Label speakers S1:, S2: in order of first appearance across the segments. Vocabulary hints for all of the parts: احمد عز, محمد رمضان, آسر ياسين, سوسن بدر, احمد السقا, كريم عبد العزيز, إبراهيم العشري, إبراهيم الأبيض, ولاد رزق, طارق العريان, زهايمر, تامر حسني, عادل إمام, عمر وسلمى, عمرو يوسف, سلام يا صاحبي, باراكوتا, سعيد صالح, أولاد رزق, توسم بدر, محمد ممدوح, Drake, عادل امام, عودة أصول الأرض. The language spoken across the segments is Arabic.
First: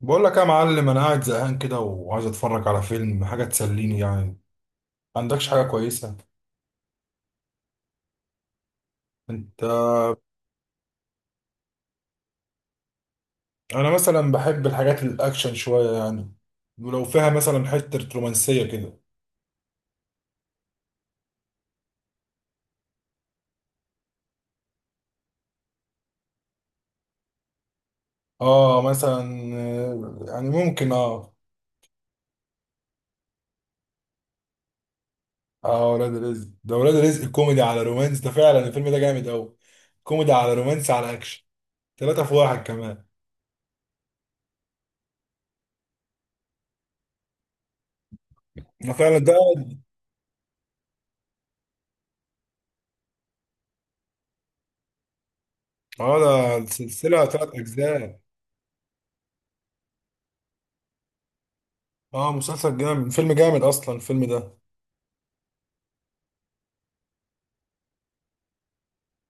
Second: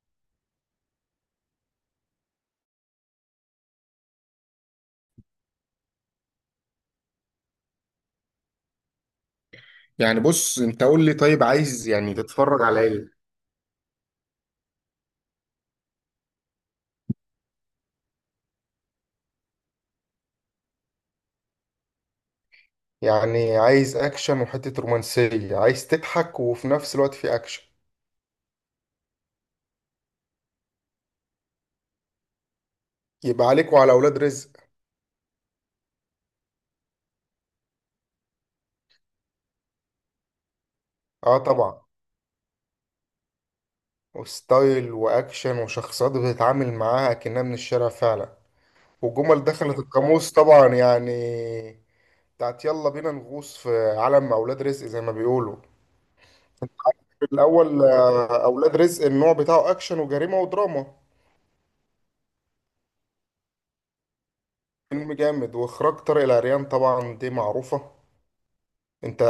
S1: بقول لك يا معلم انا قاعد زهقان كده وعايز اتفرج على فيلم، حاجه تسليني يعني. ما عندكش حاجه كويسه انت؟
S2: يعني بص، انت قول لي طيب عايز يعني تتفرج على ايه؟
S1: انا مثلا بحب الحاجات الاكشن شويه يعني، ولو فيها مثلا حته رومانسيه كده.
S2: يعني عايز اكشن وحتة رومانسية، عايز تضحك وفي نفس الوقت في اكشن؟
S1: اه مثلا يعني ممكن اه.
S2: يبقى عليك وعلى اولاد رزق.
S1: اه ولاد رزق، ده ولاد رزق كوميدي على رومانس، ده فعلا الفيلم ده جامد قوي، كوميدي على رومانس على
S2: اه
S1: اكشن.
S2: طبعا.
S1: ثلاثة في واحد كمان.
S2: وستايل واكشن وشخصيات بتتعامل معاها كأنها من الشارع فعلا.
S1: ده فعلا ده.
S2: وجمل دخلت القاموس طبعا، يعني بتاعت يلا بينا نغوص في عالم اولاد رزق زي ما بيقولوا.
S1: اه، ده سلسلة
S2: في
S1: ثلاث
S2: الاول
S1: اجزاء.
S2: اولاد رزق النوع بتاعه اكشن وجريمة ودراما.
S1: اه مسلسل جامد، فيلم جامد اصلا الفيلم ده.
S2: فيلم جامد واخراج طارق العريان طبعا دي معروفة. انت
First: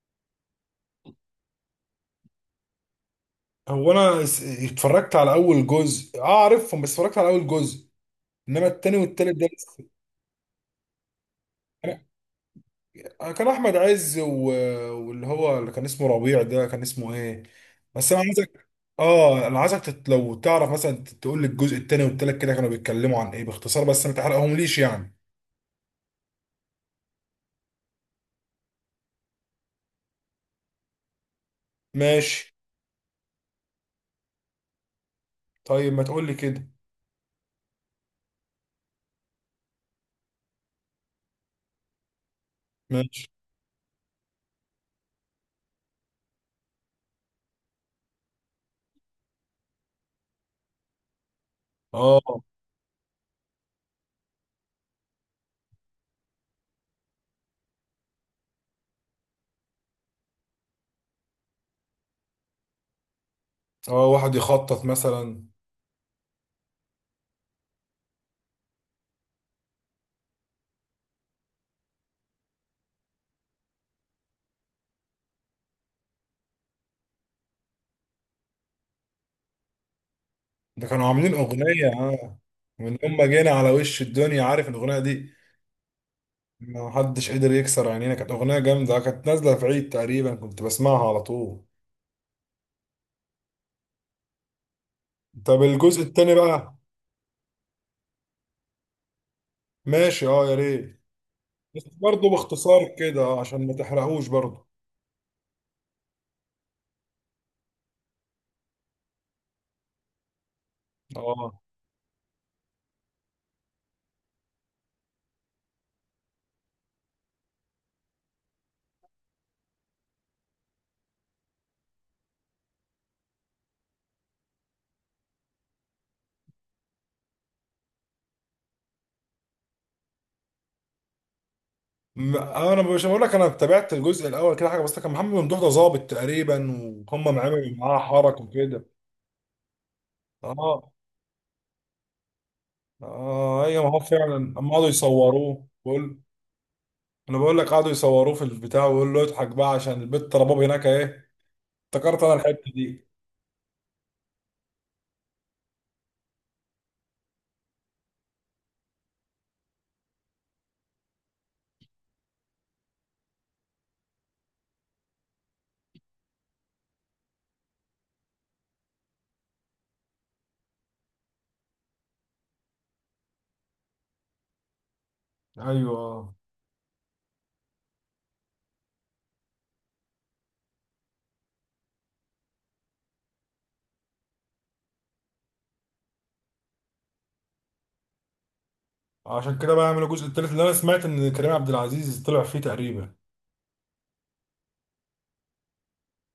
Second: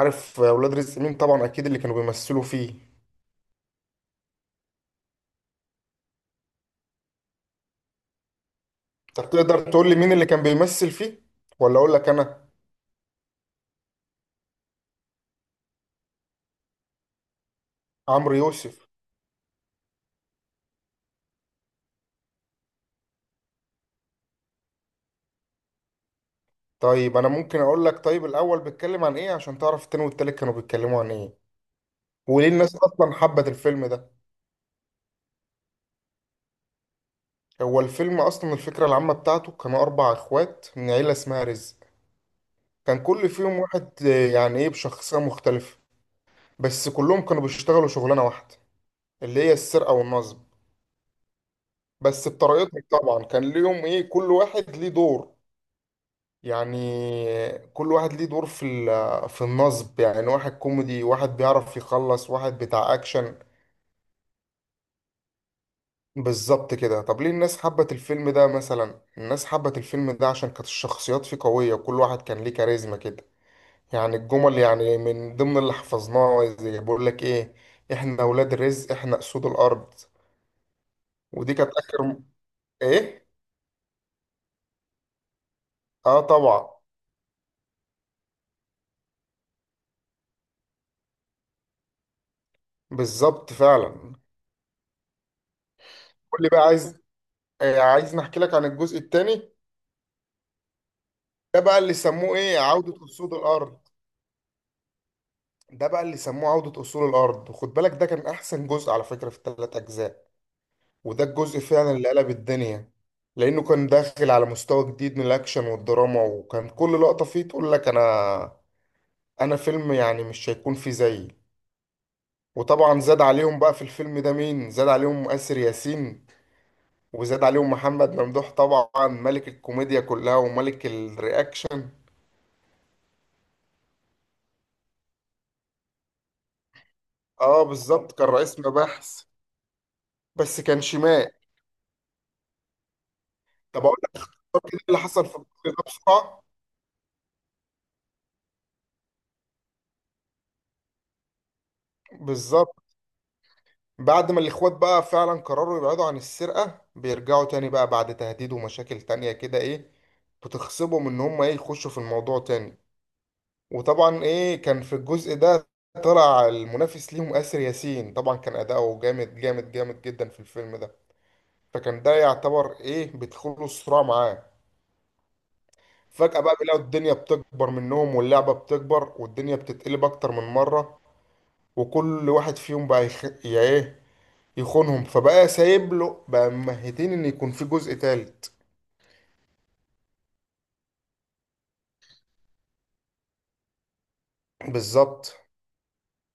S2: عارف اولاد رزق مين طبعا، اكيد اللي كانوا بيمثلوا فيه.
S1: هو انا اتفرجت على اول جزء، اه عارفهم، بس اتفرجت على اول جزء، انما التاني
S2: طب
S1: والتالت ده
S2: تقدر
S1: لسه.
S2: تقول لي مين اللي كان بيمثل فيه ولا اقول
S1: أنا-
S2: لك انا؟
S1: كان احمد عز واللي هو اللي كان اسمه ربيع ده، كان اسمه ايه؟ بس انا
S2: عمرو
S1: عايزك،
S2: يوسف.
S1: اه انا عايزك لو تعرف مثلا تقول لي الجزء التاني والتالت كده كانوا بيتكلموا عن ايه باختصار، بس ما تحرقهم ليش يعني.
S2: طيب انا ممكن اقول لك طيب الاول بيتكلم عن ايه عشان تعرف التاني والتالت كانوا بيتكلموا عن ايه، وليه
S1: ماشي.
S2: الناس اصلا حبت الفيلم ده.
S1: طيب ما تقول لي كده.
S2: هو الفيلم اصلا الفكره العامه بتاعته، كانوا اربع اخوات من عيله اسمها رزق. كان
S1: ماشي.
S2: كل فيهم واحد يعني ايه، بشخصيه مختلفه. بس كلهم كانوا بيشتغلوا شغلانه واحده، اللي هي السرقه والنصب. بس
S1: اه.
S2: بطريقتهم طبعا، كان ليهم ايه، كل واحد ليه دور يعني. كل واحد ليه دور في في النصب، يعني واحد كوميدي، واحد بيعرف يخلص، واحد بتاع اكشن.
S1: اه واحد يخطط مثلا.
S2: بالظبط كده. طب ليه الناس حبت الفيلم ده؟ مثلا الناس حبت الفيلم ده عشان كانت الشخصيات فيه قوية، وكل واحد كان ليه كاريزما كده. يعني الجمل يعني من ضمن اللي حفظناه زي بقول لك ايه: احنا ولاد الرزق، احنا اسود الارض.
S1: ده كانوا عاملين
S2: ودي كانت
S1: اغنية،
S2: اخر
S1: اه. من يوم
S2: ايه.
S1: ما جينا على وش الدنيا، عارف الاغنية دي؟
S2: اه طبعا.
S1: ما حدش قدر يكسر عينينا، كانت اغنيه جامده، كانت نازله في عيد تقريبا كنت بسمعها على طول.
S2: بالظبط فعلا.
S1: طب الجزء التاني
S2: قول لي بقى
S1: بقى.
S2: عايز عايز نحكي لك عن الجزء التاني.
S1: ماشي، اه يا ريت.
S2: ده بقى
S1: بس
S2: اللي
S1: برضه
S2: سموه ايه، عودة
S1: باختصار كده
S2: أصول
S1: عشان ما
S2: الأرض.
S1: تحرقوش برضه.
S2: ده بقى اللي سموه عودة أصول الأرض، وخد بالك ده كان أحسن جزء على فكرة في الثلاث أجزاء. وده
S1: اه،
S2: الجزء فعلا اللي قلب الدنيا. لأنه كان داخل على مستوى جديد من الأكشن والدراما، وكان كل لقطة فيه تقول لك أنا، أنا فيلم يعني مش هيكون فيه زيي. وطبعا زاد عليهم بقى في الفيلم ده مين، زاد عليهم آسر ياسين، وزاد عليهم محمد ممدوح طبعا، ملك الكوميديا كلها وملك الرياكشن.
S1: انا مش بقول لك انا تابعت الجزء الاول كده حاجه، بس كان محمد ممدوح ده ظابط تقريبا وهم
S2: اه
S1: عملوا معاه
S2: بالظبط، كان
S1: حركه
S2: رئيس
S1: وكده.
S2: مباحث، بس كان
S1: اه.
S2: شمال.
S1: اه ايوه،
S2: طب
S1: ما هو
S2: كده
S1: فعلا اما قعدوا
S2: اللي حصل في مصر
S1: يصوروه
S2: ده
S1: بقول.
S2: بسرعة.
S1: انا بقول لك قعدوا يصوروه في البتاع ويقول له اضحك بقى عشان البت رباب هناك ايه. افتكرت انا الحته
S2: بالظبط.
S1: دي.
S2: بعد ما الإخوات بقى فعلا قرروا يبعدوا عن السرقة، بيرجعوا تاني بقى بعد تهديد ومشاكل تانية كده إيه، بتخصبهم إن هم إيه يخشوا في الموضوع تاني. وطبعا إيه كان في الجزء ده طلع المنافس ليهم آسر ياسين، طبعا كان أداؤه جامد جامد جامد جدا في الفيلم ده. فكان ده يعتبر إيه، بيدخلوا الصراع معاه.
S1: ايوه.
S2: فجأة بقى بيلاقوا الدنيا بتكبر منهم، واللعبة بتكبر، والدنيا بتتقلب أكتر من مرة. وكل واحد فيهم بقى يخ... يعني ايه، يخونهم، فبقى سايب له بقى ممهدين ان يكون في جزء تالت.
S1: عشان كده بقى عملوا الجزء التالت اللي انا سمعت ان كريم عبد العزيز طلع فيه تقريبا.
S2: بالظبط.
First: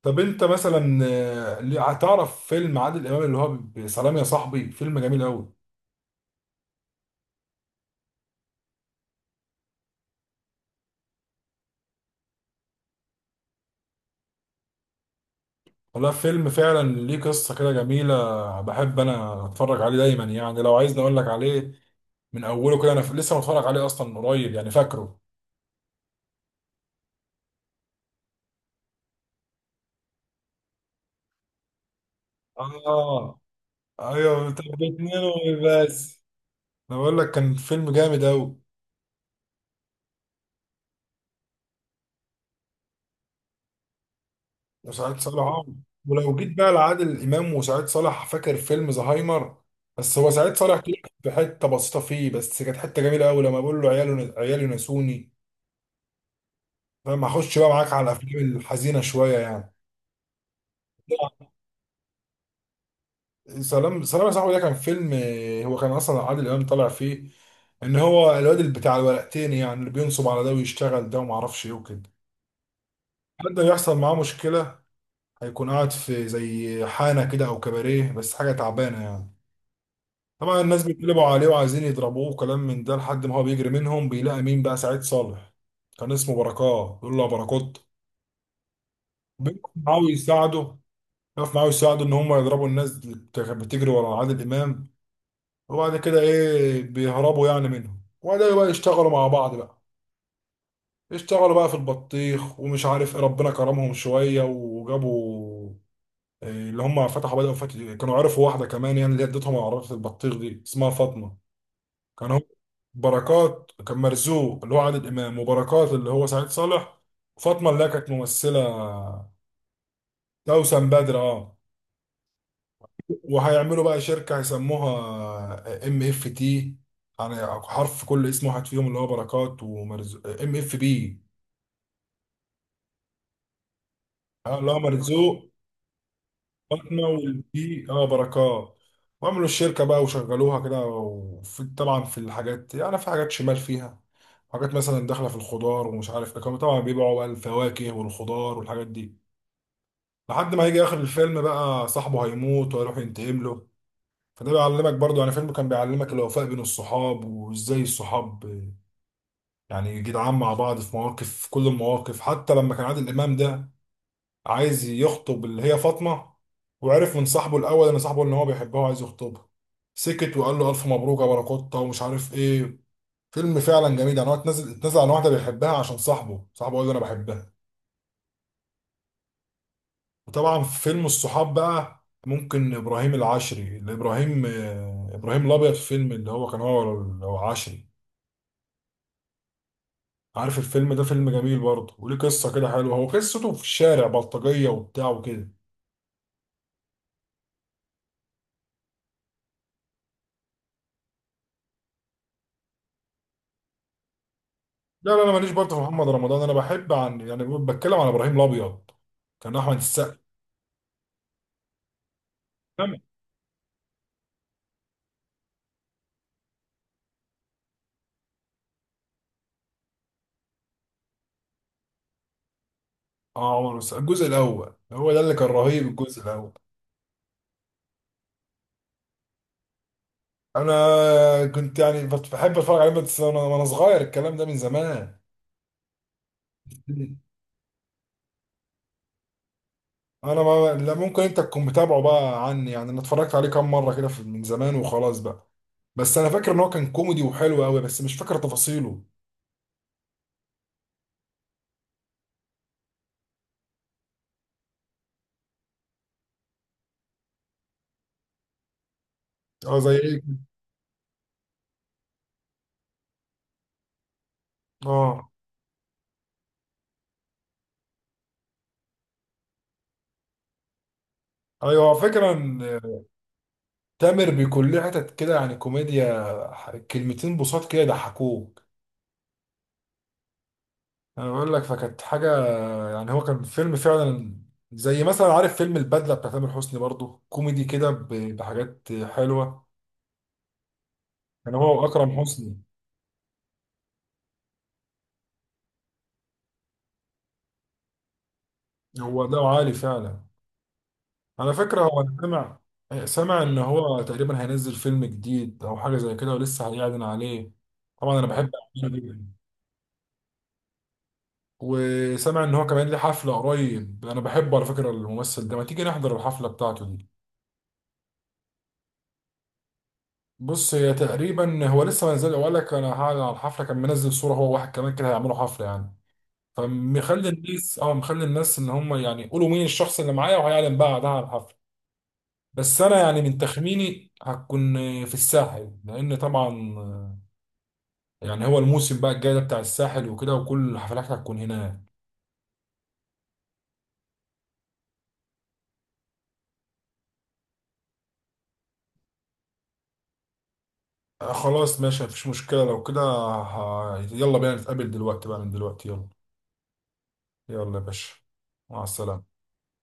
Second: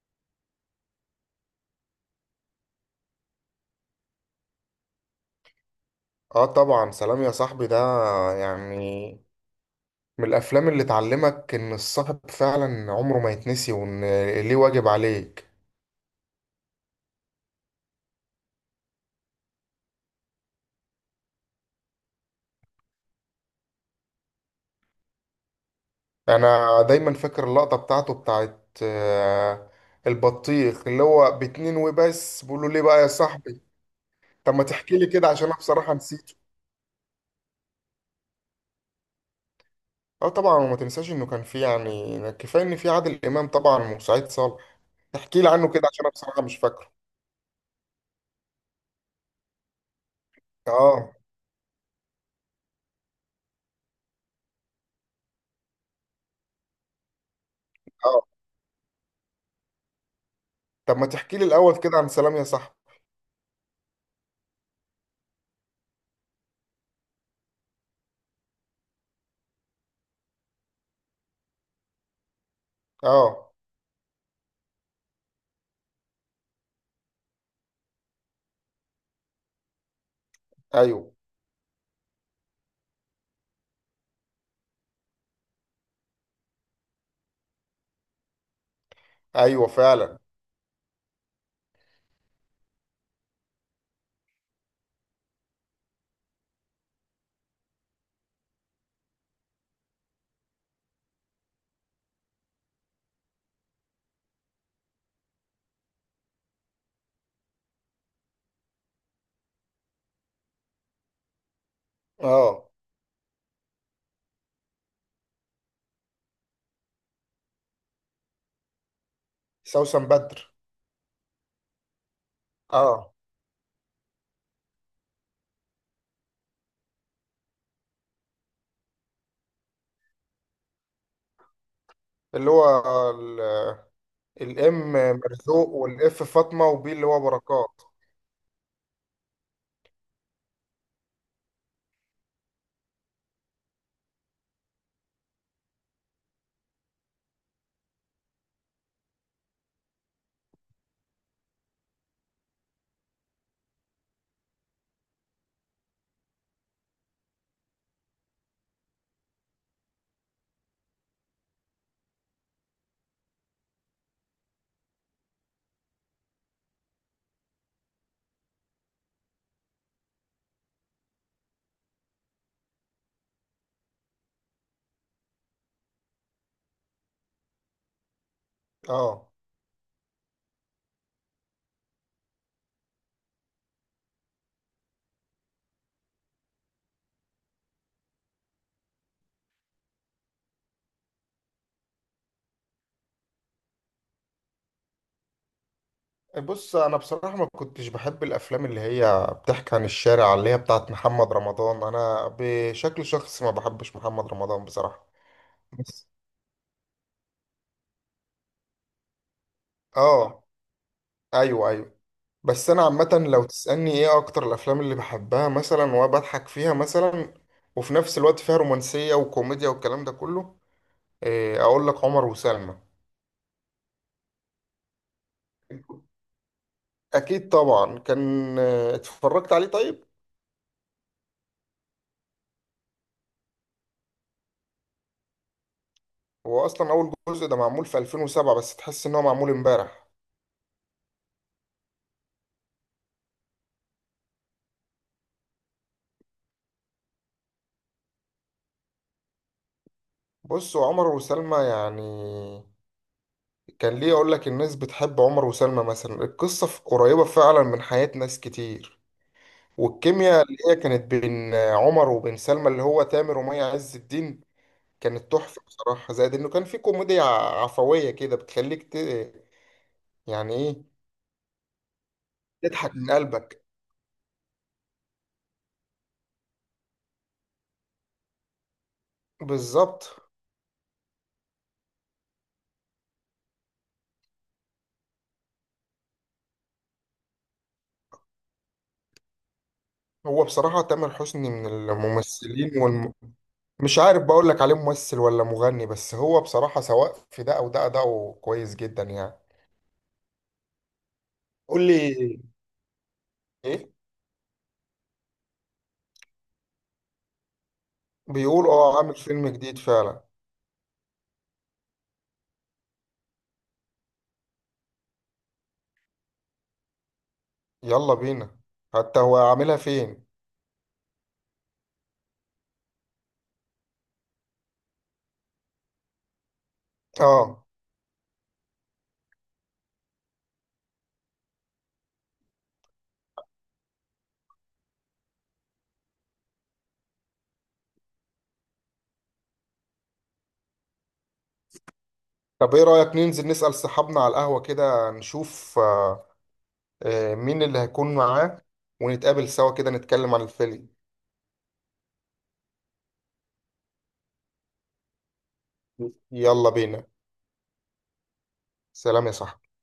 S1: طب انت مثلا هتعرف فيلم عادل امام اللي هو سلام يا صاحبي؟ فيلم جميل قوي.
S2: اه طبعا، سلام يا صاحبي ده يعني من الافلام اللي تعلمك ان الصاحب فعلا عمره ما يتنسي، وان ليه واجب عليك.
S1: والله فيلم فعلا ليه قصة كده جميلة، بحب انا اتفرج عليه دايما يعني. لو عايزني اقول لك عليه من اوله كده، انا لسه متفرج عليه اصلا من قريب يعني، فاكره.
S2: انا دايما فاكر اللقطة بتاعته بتاعت البطيخ اللي هو باتنين وبس، بقول له ليه بقى يا
S1: اه.
S2: صاحبي.
S1: ايوه
S2: طب
S1: طب
S2: ما تحكي لي كده عشان انا
S1: اتنين
S2: بصراحة
S1: بس.
S2: نسيته.
S1: انا بقول لك كان فيلم جامد قوي.
S2: اه طبعا، وما تنساش انه كان في يعني كفاية ان في عادل امام طبعا وسعيد صالح.
S1: وسعيد صالح
S2: تحكي لي عنه كده عشان انا
S1: ولو
S2: بصراحة
S1: جيت
S2: مش
S1: بقى
S2: فاكره.
S1: لعادل امام وسعيد صالح، فاكر فيلم زهايمر؟ بس هو سعيد صالح طلع
S2: اه.
S1: في حته بسيطه فيه، بس كانت حته جميله قوي لما بقول له عياله عيالي نسوني. فاهم؟ هخش بقى معاك على
S2: اه
S1: الافلام الحزينه شويه يعني.
S2: طب ما تحكي لي الاول كده عن سلام يا صاحبي.
S1: سلام يا صاحبي ده كان فيلم، هو كان اصلا عادل امام طالع فيه ان هو الواد اللي بتاع الورقتين يعني، اللي بينصب على ده ويشتغل ده وما اعرفش ايه وكده.
S2: اه.
S1: حد يحصل معاه مشكله. هيكون قاعد في زي حانه كده او كباريه، بس حاجه تعبانه يعني. طبعا الناس
S2: ايوه
S1: بيتقلبوا عليه وعايزين يضربوه وكلام من ده، لحد ما هو بيجري منهم بيلاقي مين بقى؟ سعيد صالح. كان اسمه بركات، بيقول له يا بركات.
S2: ايوه
S1: بيقف معاه
S2: فعلا.
S1: ويساعده. بيقف معاه ويساعده ان هم يضربوا الناس اللي كانت بتجري ورا عادل امام. وبعد كده ايه، بيهربوا يعني منهم، وبعدين بقى يشتغلوا مع بعض بقى. اشتغلوا بقى في البطيخ ومش عارف ايه، ربنا كرمهم شويه وجابوا إيه اللي هم فتحوا، بدأوا فتح، كانوا عرفوا واحده كمان يعني اللي هي ادتهم عربيه البطيخ دي، اسمها فاطمه. كان هو
S2: اه
S1: بركات كان مرزوق اللي هو عادل امام، وبركات اللي هو سعيد صالح، وفاطمه اللي هي كانت ممثله
S2: سوسن بدر.
S1: توسم بدر، اه.
S2: اه
S1: وهيعملوا بقى شركه هيسموها ام اف تي، يعني حرف كل اسم واحد فيهم اللي هو بركات ومرزوق، ام اف بي.
S2: اللي هو ال-
S1: اه اللي هو
S2: الام
S1: مرزوق
S2: مرزوق، والاف فاطمة، وبي اللي
S1: احنا،
S2: هو بركات.
S1: والبي اه بركات. وعملوا الشركه بقى وشغلوها كده، وفي طبعا في الحاجات يعني في حاجات شمال فيها، حاجات مثلا داخله في الخضار ومش عارف ايه، كانوا طبعا بيبيعوا بقى الفواكه والخضار والحاجات دي. لحد ما هيجي اخر الفيلم بقى صاحبه هيموت وهيروح ينتقم له. فده بيعلمك برضو يعني، فيلم كان بيعلمك الوفاء بين الصحاب، وازاي الصحاب يعني جدعان مع بعض في مواقف، في كل المواقف. حتى لما كان عادل امام ده عايز يخطب اللي هي فاطمة، وعرف من صاحبه الأول إن صاحبه إن هو بيحبها وعايز يخطبها، سكت وقال له ألف مبروك يا باراكوتا ومش عارف إيه. فيلم فعلا جميل يعني. هو اتنزل، اتنزل عن واحدة بيحبها عشان صاحبه، صاحبه قال له أنا بحبها.
S2: اه
S1: وطبعا في فيلم الصحاب بقى ممكن إبراهيم العشري، اللي إبراهيم إبراهيم الأبيض. في فيلم اللي هو كان هو، هو عشري، عارف الفيلم ده؟ فيلم جميل برضه وليه قصة كده حلوة، هو قصته في الشارع بلطجية وبتاع وكده.
S2: بص انا بصراحة ما كنتش بحب الافلام اللي هي بتحكي عن الشارع، اللي هي بتاعت محمد رمضان. انا بشكل شخصي ما بحبش محمد رمضان بصراحة.
S1: لا، انا ماليش برضه في محمد
S2: بس
S1: رمضان، انا بحب عن يعني بتكلم عن ابراهيم الابيض. كان احمد السقا.
S2: اه. ايوه ايوه. بس انا
S1: تمام.
S2: عامه لو تسالني ايه اكتر الافلام اللي بحبها مثلا وبضحك فيها مثلا، وفي نفس الوقت فيها رومانسيه وكوميديا والكلام ده كله، اقول لك عمر وسلمى.
S1: اه عمر، بس الجزء الاول هو ده اللي كان رهيب، الجزء الاول
S2: اكيد طبعا كان اتفرجت عليه. طيب
S1: انا كنت يعني بحب اتفرج عليه بس، وأنا صغير، الكلام ده من زمان.
S2: هو اصلا اول جزء ده معمول في 2007، بس تحس ان هو معمول امبارح.
S1: انا ما لا، ممكن انت تكون متابعه بقى عني يعني، انا اتفرجت عليه كام مره كده من زمان وخلاص بقى. بس انا فاكر ان هو كان كوميدي وحلو قوي، بس مش فاكر تفاصيله.
S2: بص هو عمر وسلمى يعني، كان ليه اقول لك الناس بتحب عمر وسلمى مثلا، القصه قريبه فعلا من حياة ناس كتير.
S1: اه زي ايه.
S2: والكيمياء اللي هي كانت بين عمر وبين سلمى، اللي هو تامر ومي عز الدين،
S1: اه
S2: كانت تحفة بصراحة. زائد انه كان في كوميديا عفوية كده بتخليك ت... يعني ايه،
S1: ايوه فكرة.
S2: تضحك من قلبك.
S1: تامر بيكون ليه حتت كده يعني كوميديا، كلمتين بساط كده يضحكوك.
S2: بالظبط.
S1: انا بقول لك فكانت حاجه، يعني هو كان فيلم فعلا. زي مثلا، عارف فيلم البدله بتاع تامر حسني؟ برضو كوميدي كده بحاجات حلوه.
S2: هو بصراحة تامر حسني
S1: كان
S2: من
S1: هو واكرم حسني.
S2: الممثلين والم... مش عارف بقول لك عليه ممثل ولا مغني، بس هو بصراحة سواء في ده او ده أداؤه كويس جدا
S1: هو
S2: يعني.
S1: ده عالي فعلا. على فكره،
S2: قول
S1: هو انا
S2: لي
S1: سامع، سامع ان
S2: ايه.
S1: هو تقريبا هينزل فيلم جديد او حاجه زي كده ولسه هيعلن عليه. طبعا انا بحب
S2: بيقول
S1: أفلامه
S2: اه، عامل
S1: جدا.
S2: فيلم جديد فعلا.
S1: وسامع ان هو كمان ليه حفله قريب، انا بحبه على فكره الممثل ده، ما تيجي نحضر الحفله بتاعته دي.
S2: يلا بينا. حتى هو عاملها فين.
S1: بص، هي تقريبا هو لسه ما نزل وقال لك انا هعلن على الحفله، كان منزل صوره هو واحد كمان كده هيعملوا حفله يعني. فمخلي
S2: اه
S1: الناس اه مخلي الناس ان هم يعني يقولوا مين الشخص اللي معايا، وهيعلن بعدها على الحفله. بس انا يعني من تخميني هتكون في الساحل، لان طبعا يعني هو الموسم بقى الجاي ده بتاع الساحل وكده، وكل الحفلات هتكون هناك.
S2: طب ايه رأيك ننزل نسأل صحابنا على القهوة كده، نشوف مين اللي هيكون معاه، ونتقابل سوا كده نتكلم عن الفيلم.
S1: آه خلاص ماشي، مفيش مشكله. لو كده يلا بينا نتقابل دلوقتي بقى، من دلوقتي يلا.
S2: يلا بينا.
S1: يلا يا باشا. مع
S2: سلام يا
S1: السلامه.
S2: صاحبي.